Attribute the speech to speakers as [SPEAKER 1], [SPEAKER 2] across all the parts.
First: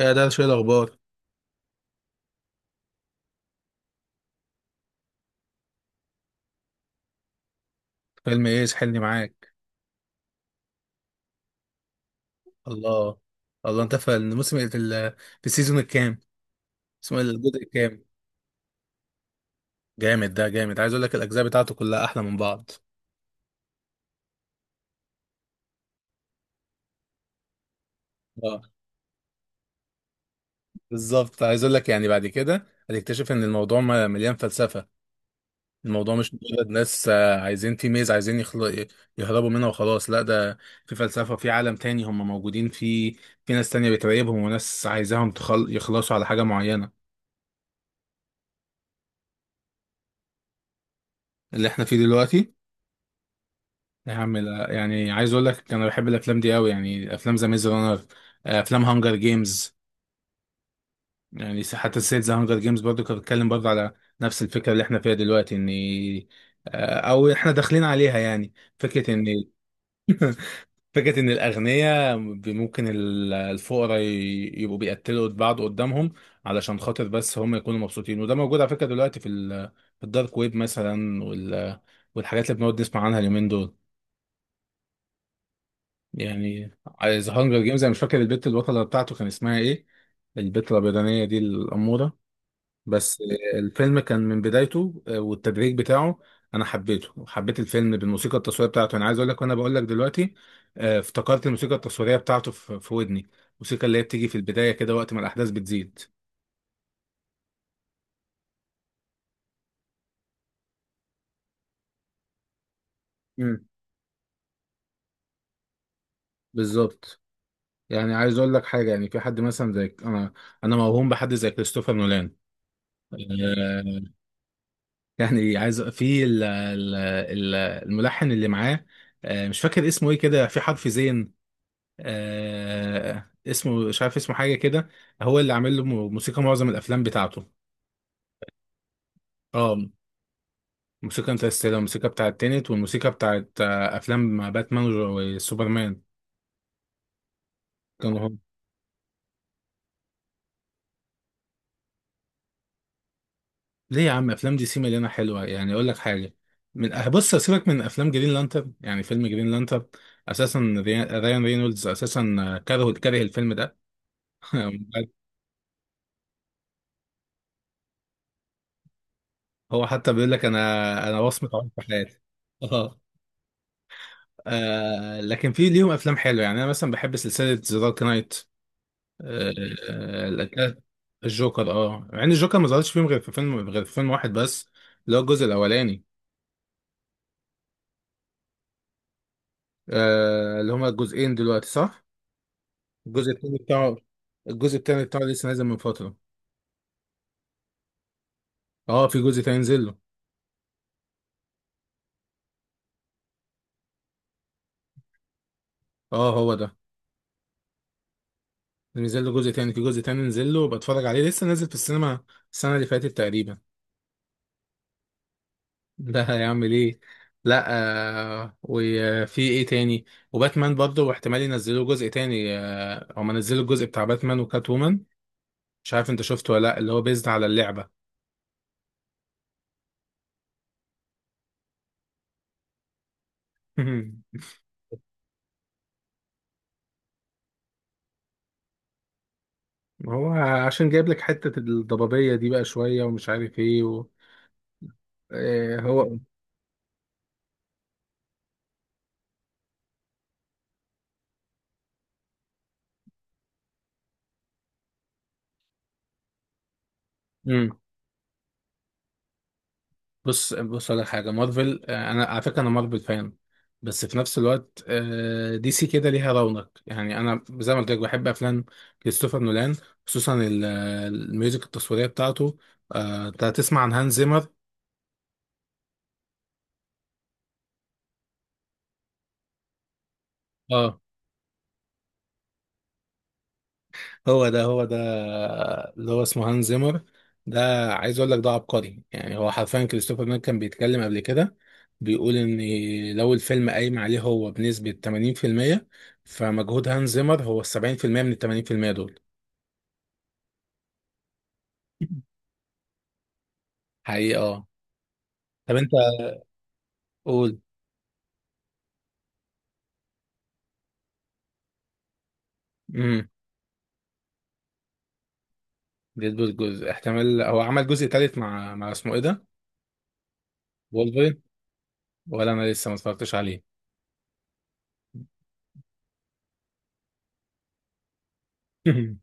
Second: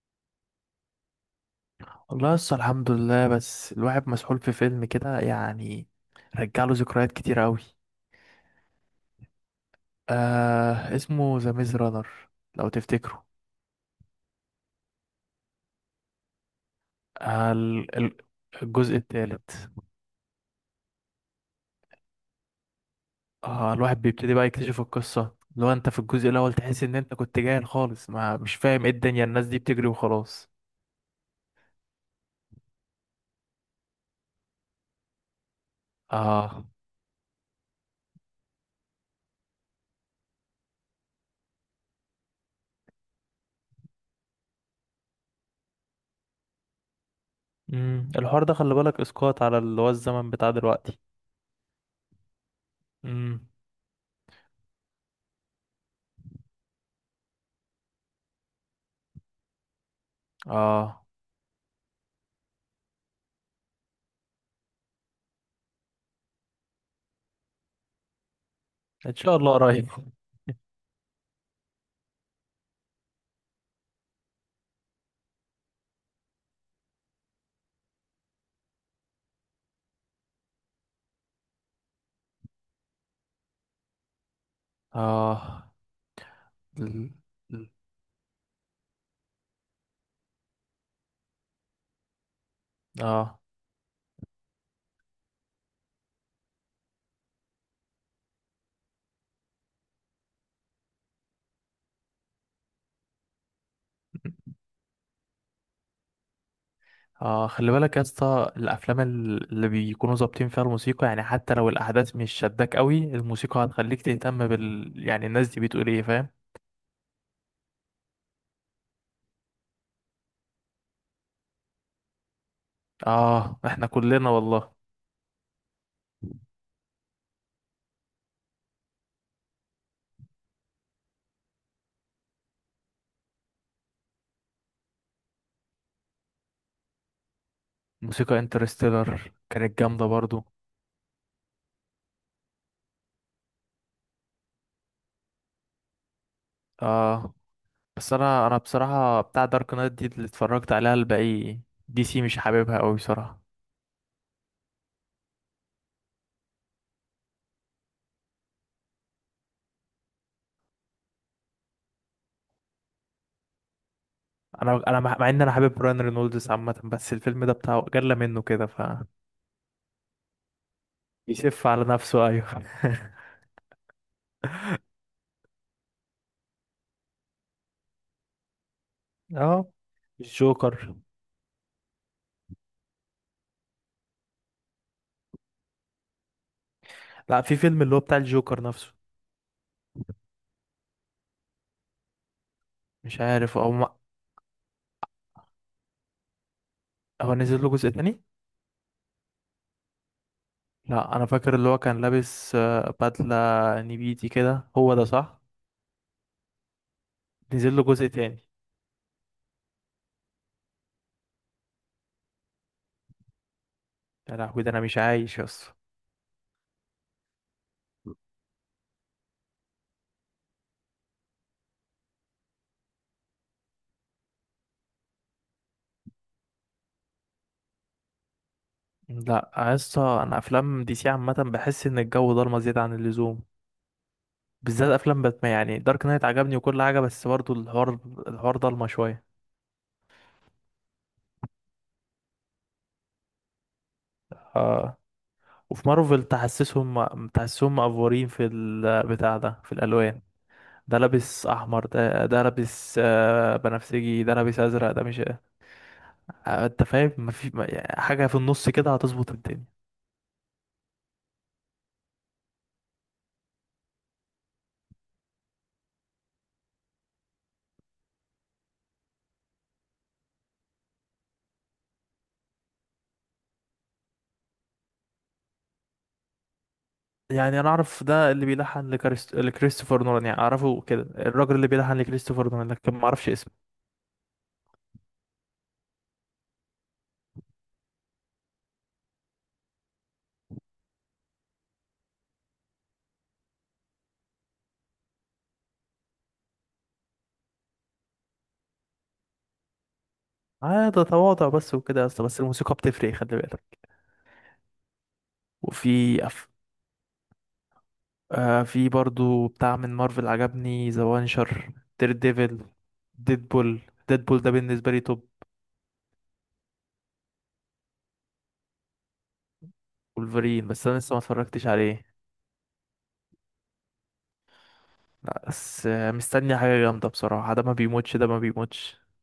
[SPEAKER 1] يا ده شوية الأخبار.
[SPEAKER 2] والله لسه الحمد لله، بس الواحد مسحول في فيلم كده يعني. رجع له ذكريات كتير قوي.
[SPEAKER 1] فيلم إيه سحلني معاك؟
[SPEAKER 2] آه اسمه ذا ميز رانر، لو
[SPEAKER 1] الله.
[SPEAKER 2] تفتكره.
[SPEAKER 1] الله، أنت في الموسم في في السيزون الكام؟ اسمه إيه،
[SPEAKER 2] آه
[SPEAKER 1] الجزء
[SPEAKER 2] ال-
[SPEAKER 1] الكام؟
[SPEAKER 2] ال- الجزء الثالث.
[SPEAKER 1] جامد، ده جامد، عايز أقول لك الأجزاء بتاعته كلها أحلى من بعض.
[SPEAKER 2] آه الواحد بيبتدي بقى يكتشف القصة. لو انت في الجزء الاول تحس ان انت كنت جاهل خالص، ما مش
[SPEAKER 1] اه،
[SPEAKER 2] فاهم ايه الدنيا، الناس دي بتجري وخلاص.
[SPEAKER 1] بالظبط. عايز أقول لك يعني بعد كده هتكتشف إن الموضوع مليان فلسفة. الموضوع مش
[SPEAKER 2] اه.
[SPEAKER 1] مجرد ناس، عايزين تيميز، عايزين يهربوا منها وخلاص. لا، ده في فلسفة، في عالم تاني هم موجودين فيه. في ناس تانية بتراقبهم، وناس عايزاهم يخلصوا على حاجة معينة.
[SPEAKER 2] الحوار ده خلي بالك اسقاط على اللي هو الزمن بتاع دلوقتي.
[SPEAKER 1] اللي احنا فيه دلوقتي.
[SPEAKER 2] امم.
[SPEAKER 1] يا عم لا، يعني عايز اقول لك، انا بحب الافلام دي قوي، يعني افلام ذا ميز رانر، افلام هانجر جيمز.
[SPEAKER 2] اه،
[SPEAKER 1] يعني حتى سلسله ذا هانجر جيمز برضو كانت بتتكلم برضو على نفس الفكره اللي احنا فيها دلوقتي، ان او احنا داخلين عليها يعني، فكره
[SPEAKER 2] ان شاء
[SPEAKER 1] ان
[SPEAKER 2] الله قريب.
[SPEAKER 1] فكره ان الاغنياء ممكن الفقراء يبقوا بيقتلوا بعض قدامهم علشان خاطر بس هم يكونوا مبسوطين. وده موجود على فكره دلوقتي في الدارك ويب مثلا، والحاجات اللي بنقعد نسمع عنها اليومين دول.
[SPEAKER 2] اه
[SPEAKER 1] يعني
[SPEAKER 2] ال-
[SPEAKER 1] ذا هانجر
[SPEAKER 2] ال-
[SPEAKER 1] جيمز انا مش فاكر البت البطله بتاعته كان اسمها ايه، البت الابيضانيه دي الاموره بس.
[SPEAKER 2] اه.
[SPEAKER 1] الفيلم كان من بدايته والتدريج بتاعه، انا حبيته وحبيت الفيلم بالموسيقى التصويريه بتاعته. انا عايز اقول لك، وانا بقول لك دلوقتي، افتكرت الموسيقى التصويريه بتاعته في ودني، الموسيقى اللي هي بتيجي في البدايه كده وقت ما الاحداث بتزيد.
[SPEAKER 2] اه، خلي بالك يا اسطى، الافلام اللي بيكونوا ظابطين فيها الموسيقى، يعني حتى لو الاحداث مش شداك قوي، الموسيقى
[SPEAKER 1] امم
[SPEAKER 2] هتخليك تهتم بال، يعني الناس دي بتقول ايه، فاهم.
[SPEAKER 1] بالظبط. يعني عايز اقول لك حاجه، يعني في حد مثلا زي انا موهوم بحد زي كريستوفر نولان.
[SPEAKER 2] اه احنا
[SPEAKER 1] آه،
[SPEAKER 2] كلنا والله.
[SPEAKER 1] يعني عايز في ال الملحن اللي معاه، مش فاكر اسمه ايه كده، في حرف زين، اسمه مش عارف، اسمه حاجه كده، هو اللي عامل له موسيقى معظم الافلام بتاعته.
[SPEAKER 2] موسيقى انترستيلر
[SPEAKER 1] اه.
[SPEAKER 2] كانت جامده برضو.
[SPEAKER 1] موسيقى انترستيلر، الموسيقى بتاعت تينت، والموسيقى بتاعت افلام باتمان وسوبرمان.
[SPEAKER 2] اه، بس
[SPEAKER 1] كانوا هم.
[SPEAKER 2] انا بصراحه بتاع دارك نايت دي اللي اتفرجت عليها الباقي. دي سي مش حاببها قوي بصراحه.
[SPEAKER 1] ليه يا عم، افلام دي سي مليانه حلوه، يعني اقول لك حاجه، من آه، بص، سيبك من افلام جرين لانترن، يعني فيلم جرين لانترن اساسا، ريان رينولدز اساسا كره الفيلم ده.
[SPEAKER 2] انا مع مع ان انا حابب براين رينولدز عامه، بس الفيلم ده بتاعه جلى منه كده، ف
[SPEAKER 1] هو حتى بيقول لك انا وصمة
[SPEAKER 2] يسف
[SPEAKER 1] عمري في
[SPEAKER 2] على
[SPEAKER 1] حياتي.
[SPEAKER 2] نفسه، ايوه.
[SPEAKER 1] اه، لكن في ليهم افلام حلوه، يعني انا مثلا بحب سلسله ذا دارك نايت. آه،
[SPEAKER 2] اه،
[SPEAKER 1] آه، الأك-
[SPEAKER 2] الجوكر.
[SPEAKER 1] الجوكر، اه، مع ان الجوكر ما ظهرش فيهم غير في فيلم، غير في فيلم واحد بس، اللي هو الجزء الاولاني.
[SPEAKER 2] لا، في فيلم اللي هو بتاع الجوكر نفسه.
[SPEAKER 1] اللي هما الجزئين دلوقتي، صح.
[SPEAKER 2] مش
[SPEAKER 1] الجزء
[SPEAKER 2] عارف
[SPEAKER 1] التاني
[SPEAKER 2] او ما...
[SPEAKER 1] بتاعه الجزء التاني بتاعه لسه نازل من فتره.
[SPEAKER 2] هو نزل له جزء تاني.
[SPEAKER 1] اه، في جزء تاني نزل له.
[SPEAKER 2] لا انا فاكر اللي هو كان لابس بدلة نبيتي كده، هو ده صح؟
[SPEAKER 1] اه، هو ده،
[SPEAKER 2] نزل له جزء تاني.
[SPEAKER 1] نزل له جزء تاني، في جزء تاني نزل له، بتفرج عليه، لسه نازل في السينما السنه اللي فاتت تقريبا.
[SPEAKER 2] يا لهوي، ده انا مش عايش يا اسطى.
[SPEAKER 1] ده هيعمل ايه؟ لا. وفي ايه تاني؟ وباتمان برضه، واحتمال ينزلوا جزء تاني، هما نزلوا الجزء بتاع باتمان وكات وومن، مش عارف انت شفته ولا لا، اللي هو بيزد على اللعبة.
[SPEAKER 2] لا يا اسطى، انا افلام دي سي عامه بحس ان الجو ضلمه زياده عن اللزوم. بالذات افلام باتمان. يعني دارك نايت عجبني وكل حاجه، بس برضو الحوار، الحوار ضلمه شويه.
[SPEAKER 1] هو عشان جايب لك حتة الضبابية دي بقى شوية، ومش عارف ايه
[SPEAKER 2] آه.
[SPEAKER 1] آه
[SPEAKER 2] وفي
[SPEAKER 1] هو
[SPEAKER 2] مارفل تحسسهم مقفورين في البتاع ده، في الالوان. ده لابس احمر، ده لابس بنفسجي، ده لابس ازرق، ده مش، انت فاهم، ما
[SPEAKER 1] مم.
[SPEAKER 2] في حاجه في النص كده هتظبط الدنيا.
[SPEAKER 1] بص على حاجه، مارفل، انا على فكره انا مارفل فان. بس في نفس الوقت دي سي كده ليها رونق، يعني انا زي ما قلت لك بحب افلام كريستوفر نولان، خصوصا الميوزك التصويريه بتاعته. انت هتسمع عن هانز زيمر.
[SPEAKER 2] يعني انا اعرف ده اللي لكريستوفر نولان. يعني اعرفه
[SPEAKER 1] اه،
[SPEAKER 2] كده، الراجل اللي بيلحن لكريستوفر نولان، لكن ما اعرفش اسمه.
[SPEAKER 1] هو ده اللي هو اسمه هانز زيمر ده. عايز اقول لك ده عبقري، يعني هو حرفيا كريستوفر نولان كان بيتكلم قبل كده بيقول ان لو الفيلم قايم عليه هو بنسبة 80%، فمجهود هانز زيمر هو ال 70% من ال 80% دول.
[SPEAKER 2] اه، ده تواضع بس وكده يا اسطى. بس الموسيقى بتفرق، خلي بالك.
[SPEAKER 1] حقيقة، اه. طب انت
[SPEAKER 2] وفي أف...
[SPEAKER 1] قول.
[SPEAKER 2] آه، في برضو بتاع من مارفل عجبني، ذا وانشر، دير ديفل،
[SPEAKER 1] امم
[SPEAKER 2] ديدبول. ديدبول ده بالنسبة لي توب.
[SPEAKER 1] ديدبول جزء، احتمال هو عمل جزء تالت مع اسمه ايه ده؟
[SPEAKER 2] ولفرين، بس انا لسه ما
[SPEAKER 1] وولفرين.
[SPEAKER 2] اتفرجتش عليه.
[SPEAKER 1] ولا انا لسه ما اتفرجتش عليه.
[SPEAKER 2] لا بس مستني حاجة جامدة بصراحة. ده ما بيموتش، ده ما بيموتش.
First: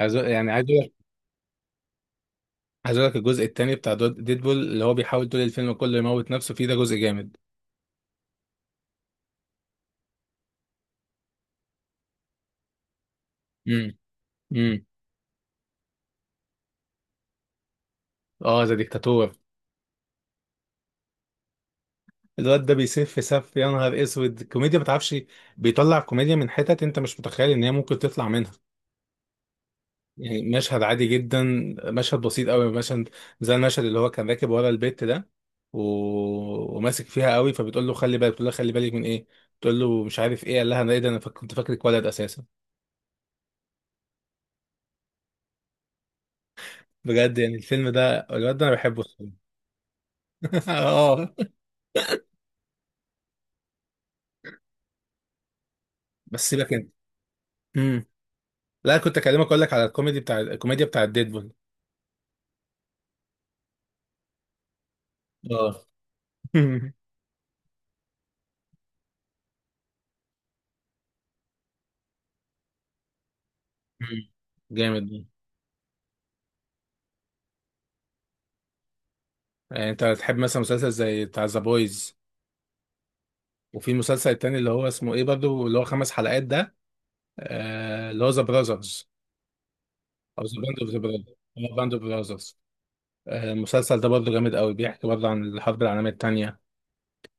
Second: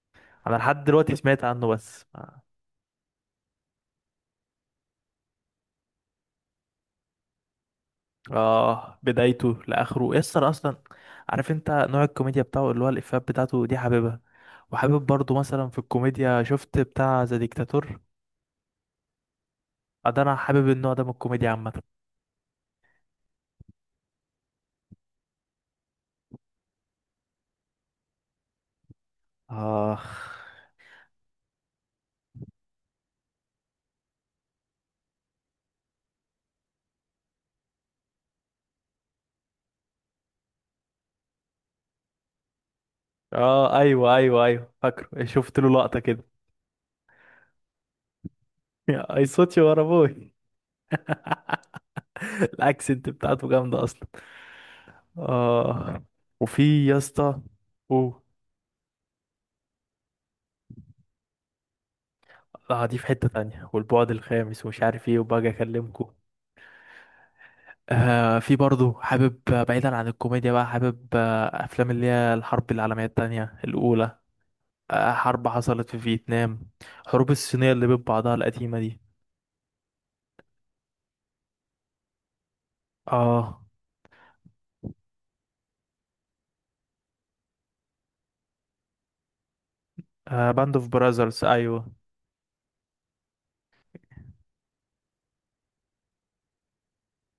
[SPEAKER 1] عايز أقول- يعني
[SPEAKER 2] انا
[SPEAKER 1] عايز
[SPEAKER 2] لحد دلوقتي سمعت عنه بس
[SPEAKER 1] عايز اقول لك الجزء التاني بتاع ديدبول اللي هو بيحاول طول الفيلم كله يموت نفسه فيه، ده جزء جامد.
[SPEAKER 2] اه. بدايته لاخره يسر اصلا. عارف انت نوع الكوميديا بتاعه، اللي هو الافيهات بتاعته دي
[SPEAKER 1] امم،
[SPEAKER 2] حاببها.
[SPEAKER 1] امم،
[SPEAKER 2] وحابب برضو مثلا في الكوميديا، شفت بتاع ذا ديكتاتور.
[SPEAKER 1] اه. ذا ديكتاتور.
[SPEAKER 2] ده انا حابب النوع ده من الكوميديا عامة.
[SPEAKER 1] الواد ده بيسف سف، يا نهار اسود الكوميديا ما تعرفش، بيطلع كوميديا من حتت انت مش متخيل ان هي ممكن تطلع منها.
[SPEAKER 2] اه.
[SPEAKER 1] يعني مشهد عادي جدا، مشهد بسيط قوي، مشهد زي المشهد اللي هو كان راكب ورا البيت ده و... وماسك فيها قوي، فبتقول له خلي بالك، بتقول له خلي بالك من ايه، بتقول له مش عارف ايه، قال لها انا ايه ده، انا كنت فاكرك ولد اساسا.
[SPEAKER 2] اه، ايوه ايوه ايوه، فاكره، شفت له لقطة كده.
[SPEAKER 1] بجد، يعني الفيلم ده الواد ده انا بحبه
[SPEAKER 2] يا اي
[SPEAKER 1] الصراحة.
[SPEAKER 2] صوتي ورا ابوي.
[SPEAKER 1] اه،
[SPEAKER 2] الاكسنت بتاعته جامدة اصلا. اه.
[SPEAKER 1] بس سيبك
[SPEAKER 2] وفي
[SPEAKER 1] انت.
[SPEAKER 2] يا اسطى.
[SPEAKER 1] امم
[SPEAKER 2] اوه.
[SPEAKER 1] لا كنت اكلمك، اقول لك على الكوميدي بتاع، الكوميديا بتاع ديدبول.
[SPEAKER 2] اه، دي في حتة تانية والبعد الخامس ومش عارف ايه، وباجي
[SPEAKER 1] اه.
[SPEAKER 2] اكلمكم. آه، في برضه حابب، بعيدا عن الكوميديا بقى، حابب افلام اللي هي الحرب العالمية التانية، الاولى.
[SPEAKER 1] مم. جامد
[SPEAKER 2] آه،
[SPEAKER 1] ده.
[SPEAKER 2] حرب حصلت في فيتنام، حروب الصينية اللي بين بعضها القديمة دي.
[SPEAKER 1] يعني انت تحب مثلا مسلسل زي بتاع ذا بويز،
[SPEAKER 2] اه.
[SPEAKER 1] وفي مسلسل تاني اللي هو اسمه ايه برضو، اللي هو خمس حلقات ده، اللي هو ذا براذرز، او
[SPEAKER 2] آه،
[SPEAKER 1] ذا
[SPEAKER 2] باند
[SPEAKER 1] باند
[SPEAKER 2] اوف
[SPEAKER 1] اوف ذا براذرز،
[SPEAKER 2] براذرز، ايوه.
[SPEAKER 1] باند اوف براذرز. المسلسل ده برضو جامد قوي، بيحكي برضو عن الحرب العالميه التانيه.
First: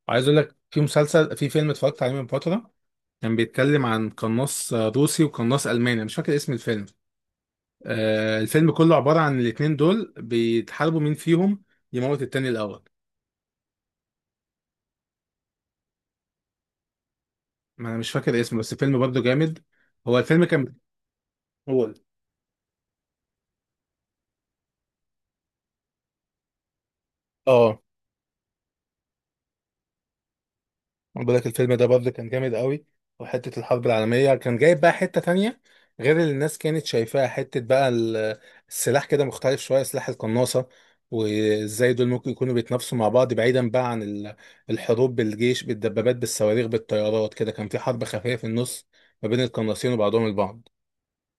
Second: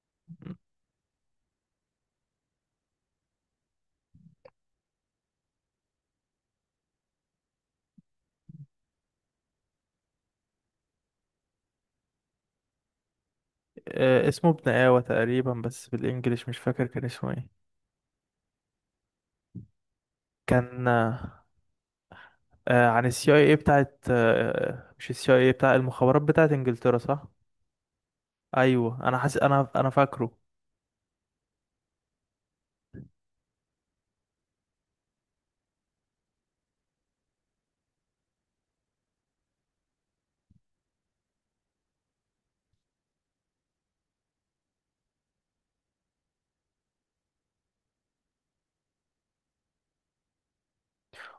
[SPEAKER 1] وعايز اقول لك في مسلسل، في فيلم اتفرجت عليه من فتره، كان بيتكلم عن قناص روسي وقناص الماني، مش فاكر اسم الفيلم. الفيلم كله عبارة عن الاتنين دول بيتحاربوا مين فيهم يموت التاني الأول.
[SPEAKER 2] آه، اسمه ابن آوى تقريبا، بس بالانجليش مش فاكر كان اسمه ايه.
[SPEAKER 1] ما أنا مش فاكر اسمه، بس الفيلم برضه جامد. هو الفيلم كان،
[SPEAKER 2] كان
[SPEAKER 1] هو
[SPEAKER 2] عن السي اي اي بتاعت، مش السي اي اي، بتاع المخابرات بتاعت انجلترا، صح؟
[SPEAKER 1] اه
[SPEAKER 2] ايوه، انا حاسس انا انا فاكره.
[SPEAKER 1] أنا بقول لك الفيلم ده برضه كان جامد قوي. وحتة الحرب العالمية كان جايب بقى حتة تانية، غير اللي الناس كانت شايفاها، حتة بقى السلاح كده مختلف شوية، سلاح القناصة، وازاي دول ممكن يكونوا بيتنافسوا مع بعض بعيدا بقى عن الحروب بالجيش بالدبابات بالصواريخ بالطيارات. كده كان في حرب خفية في النص ما بين القناصين وبعضهم البعض.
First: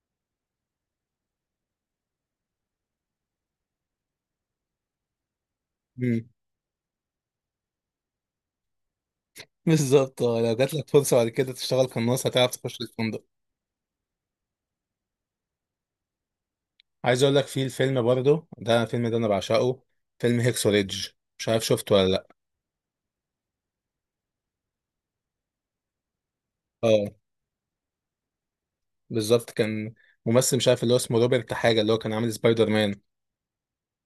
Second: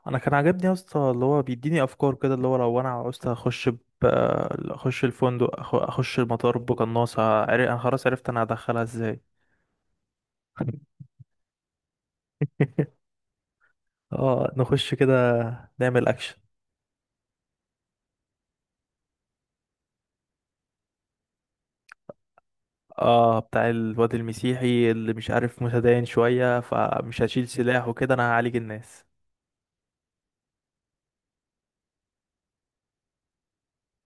[SPEAKER 2] انا كان عاجبني يا اسطى، اللي هو بيديني افكار كده، اللي هو لو انا عاوزت اخش الفندق، اخش المطار بقناصة، انا خلاص عرفت انا هدخلها ازاي.
[SPEAKER 1] بالظبط، اه. لو جات لك فرصه بعد كده تشتغل قناص، هتعرف تخش الفندق.
[SPEAKER 2] اه، نخش كده، نعمل اكشن.
[SPEAKER 1] عايز اقول لك في الفيلم برضه ده، الفيلم ده انا بعشقه، فيلم هيكسو ريدج، مش عارف شفته ولا لا.
[SPEAKER 2] اه، بتاع الواد المسيحي اللي مش عارف متدين شوية،
[SPEAKER 1] اه،
[SPEAKER 2] فمش هشيل سلاح وكده، انا هعالج الناس.
[SPEAKER 1] بالظبط. كان ممثل مش عارف اللي هو اسمه روبرت حاجه، اللي هو كان عامل سبايدر مان.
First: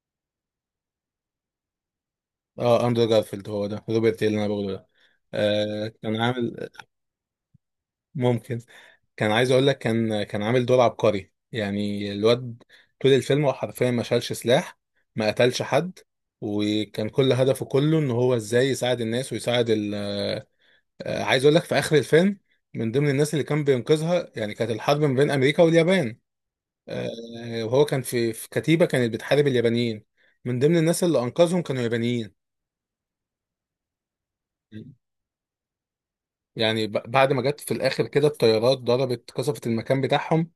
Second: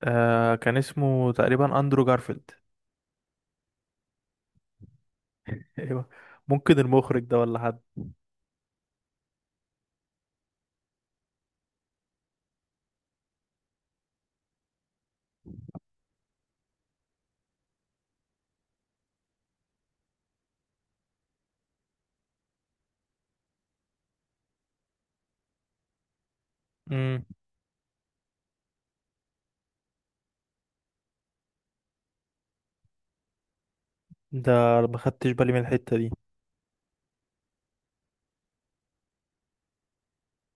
[SPEAKER 2] آه كان اسمه تقريبا اندرو جارفيلد.
[SPEAKER 1] اه، اندرو جارفيلد، هو ده، روبرت إيه اللي انا بقوله ده.
[SPEAKER 2] ايوه.
[SPEAKER 1] كان عامل،
[SPEAKER 2] ممكن المخرج ده ولا حد.
[SPEAKER 1] ممكن. كان عايز اقول لك، كان عامل دور عبقري، يعني الواد طول الفيلم هو حرفيا ما شالش سلاح، ما قتلش حد، وكان كل هدفه كله ان هو ازاي يساعد الناس ويساعد ال عايز اقول لك في اخر الفيلم، من ضمن الناس اللي كان بينقذها، يعني كانت الحرب ما بين امريكا واليابان، آه،
[SPEAKER 2] امم.
[SPEAKER 1] وهو كان في كتيبة كانت بتحارب اليابانيين، من ضمن الناس اللي انقذهم كانوا يابانيين.
[SPEAKER 2] ده ما خدتش بالي من الحتة دي.
[SPEAKER 1] يعني بعد ما جت في الاخر كده الطيارات ضربت، قصفت المكان بتاعهم،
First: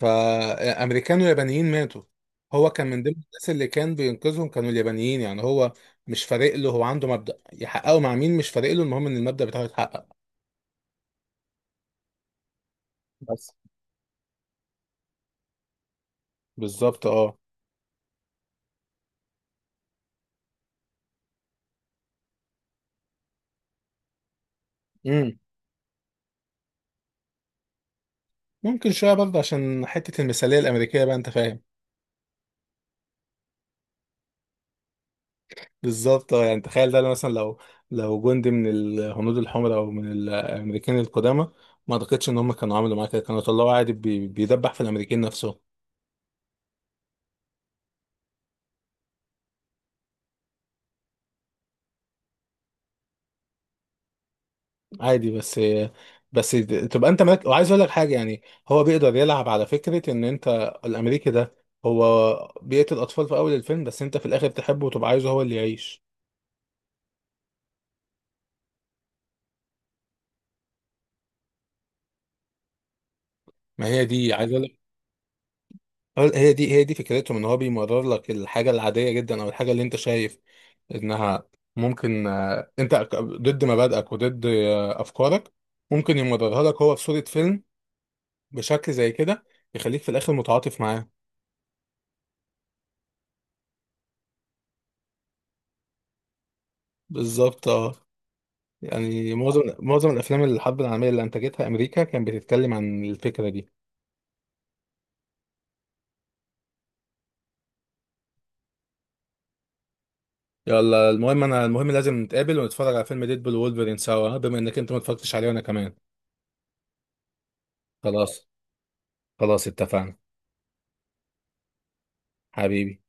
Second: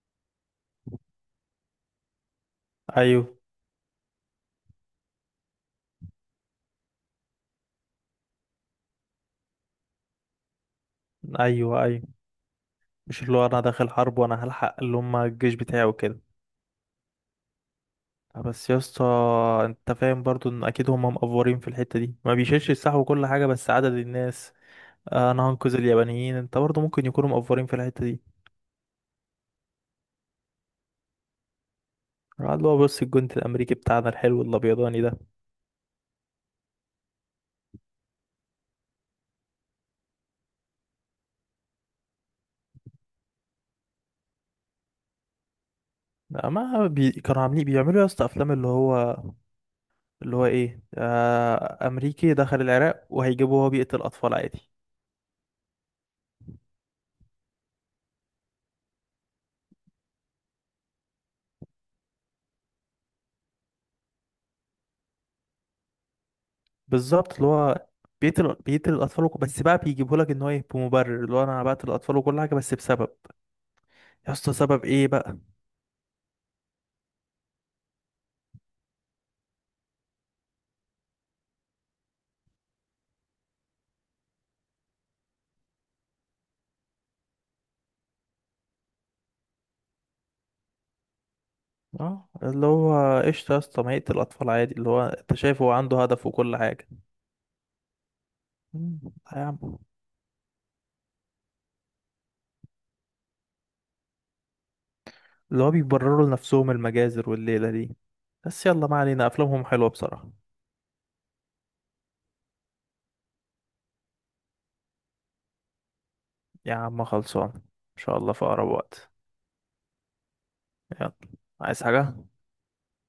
[SPEAKER 1] فامريكان ويابانيين ماتوا. هو كان من ضمن
[SPEAKER 2] ايوه
[SPEAKER 1] الناس اللي كان بينقذهم كانوا اليابانيين، يعني هو مش فارق له، هو عنده مبدأ يحققه مع مين مش فارق له، المهم ان المبدأ بتاعه يتحقق.
[SPEAKER 2] ايوه ايوه. مش اللي هو
[SPEAKER 1] بس.
[SPEAKER 2] انا داخل حرب وانا هلحق اللي هم الجيش بتاعي وكده.
[SPEAKER 1] بالظبط، اه.
[SPEAKER 2] بس يا اسطى، انت فاهم برضو ان اكيد هم مقفورين في الحتة دي، ما بيشيلش السلاح وكل حاجة، بس عدد الناس،
[SPEAKER 1] امم
[SPEAKER 2] انا هنقذ اليابانيين، انت برضو ممكن يكونوا مقفورين في الحتة دي.
[SPEAKER 1] ممكن شويه برضه عشان حته المثاليه الامريكيه بقى، انت فاهم.
[SPEAKER 2] قعد اللي هو بص الجندي الامريكي بتاعنا الحلو الابيضاني ده.
[SPEAKER 1] بالظبط، اه. يعني تخيل ده، لو مثلا، لو جندي من الهنود الحمر او من الامريكان القدامى، ما اعتقدش ان هم كانوا عملوا معاه كده، كانوا طلعوا عادي بيدبح في الامريكان نفسهم
[SPEAKER 2] ما بي... كانوا عاملين، بيعملوا يا اسطى افلام اللي هو، اللي هو ايه، امريكي دخل العراق وهيجيبه وهو بيقتل اطفال عادي.
[SPEAKER 1] عادي. بس بس تبقى انت مالك. وعايز اقول لك حاجه، يعني هو بيقدر يلعب على فكره ان انت الامريكي ده هو بيقتل اطفال في اول الفيلم، بس انت في الاخر تحبه وتبقى عايزه هو اللي يعيش.
[SPEAKER 2] بالظبط، اللي هو بيقتل الاطفال، بس بقى بيجيبه لك ان هو ايه، بمبرر اللي هو انا بقتل الاطفال وكل حاجه، بس بسبب.
[SPEAKER 1] ما هي
[SPEAKER 2] يا
[SPEAKER 1] دي عايز
[SPEAKER 2] اسطى
[SPEAKER 1] اقول لك،
[SPEAKER 2] سبب ايه بقى؟
[SPEAKER 1] هي دي فكرتهم، ان هو بيمرر لك الحاجه العاديه جدا او الحاجه اللي انت شايف انها ممكن انت ضد مبادئك وضد افكارك، ممكن يمررها لك هو في صوره فيلم بشكل زي كده يخليك في الاخر متعاطف معاه.
[SPEAKER 2] اه، اللي هو قشطه يا اسطى، ما يقتل الاطفال عادي، اللي هو انت شايف هو عنده هدف وكل حاجه.
[SPEAKER 1] بالظبط، اه.
[SPEAKER 2] مم.
[SPEAKER 1] يعني
[SPEAKER 2] يا عم،
[SPEAKER 1] معظم الافلام الحرب العالميه اللي انتجتها امريكا كان بتتكلم عن الفكره دي.
[SPEAKER 2] اللي هو بيبرروا لنفسهم المجازر والليلة دي. بس يلا، ما علينا، أفلامهم حلوة بصراحة.
[SPEAKER 1] يلا المهم، المهم لازم نتقابل ونتفرج على فيلم ديدبول وولفرين سوا، بما انك انت ما اتفرجتش عليه وانا كمان.
[SPEAKER 2] يا عم خلصان، إن شاء الله في
[SPEAKER 1] خلاص،
[SPEAKER 2] أقرب وقت.
[SPEAKER 1] خلاص اتفقنا.
[SPEAKER 2] يلا. عايز حاجة؟
[SPEAKER 1] حبيبي.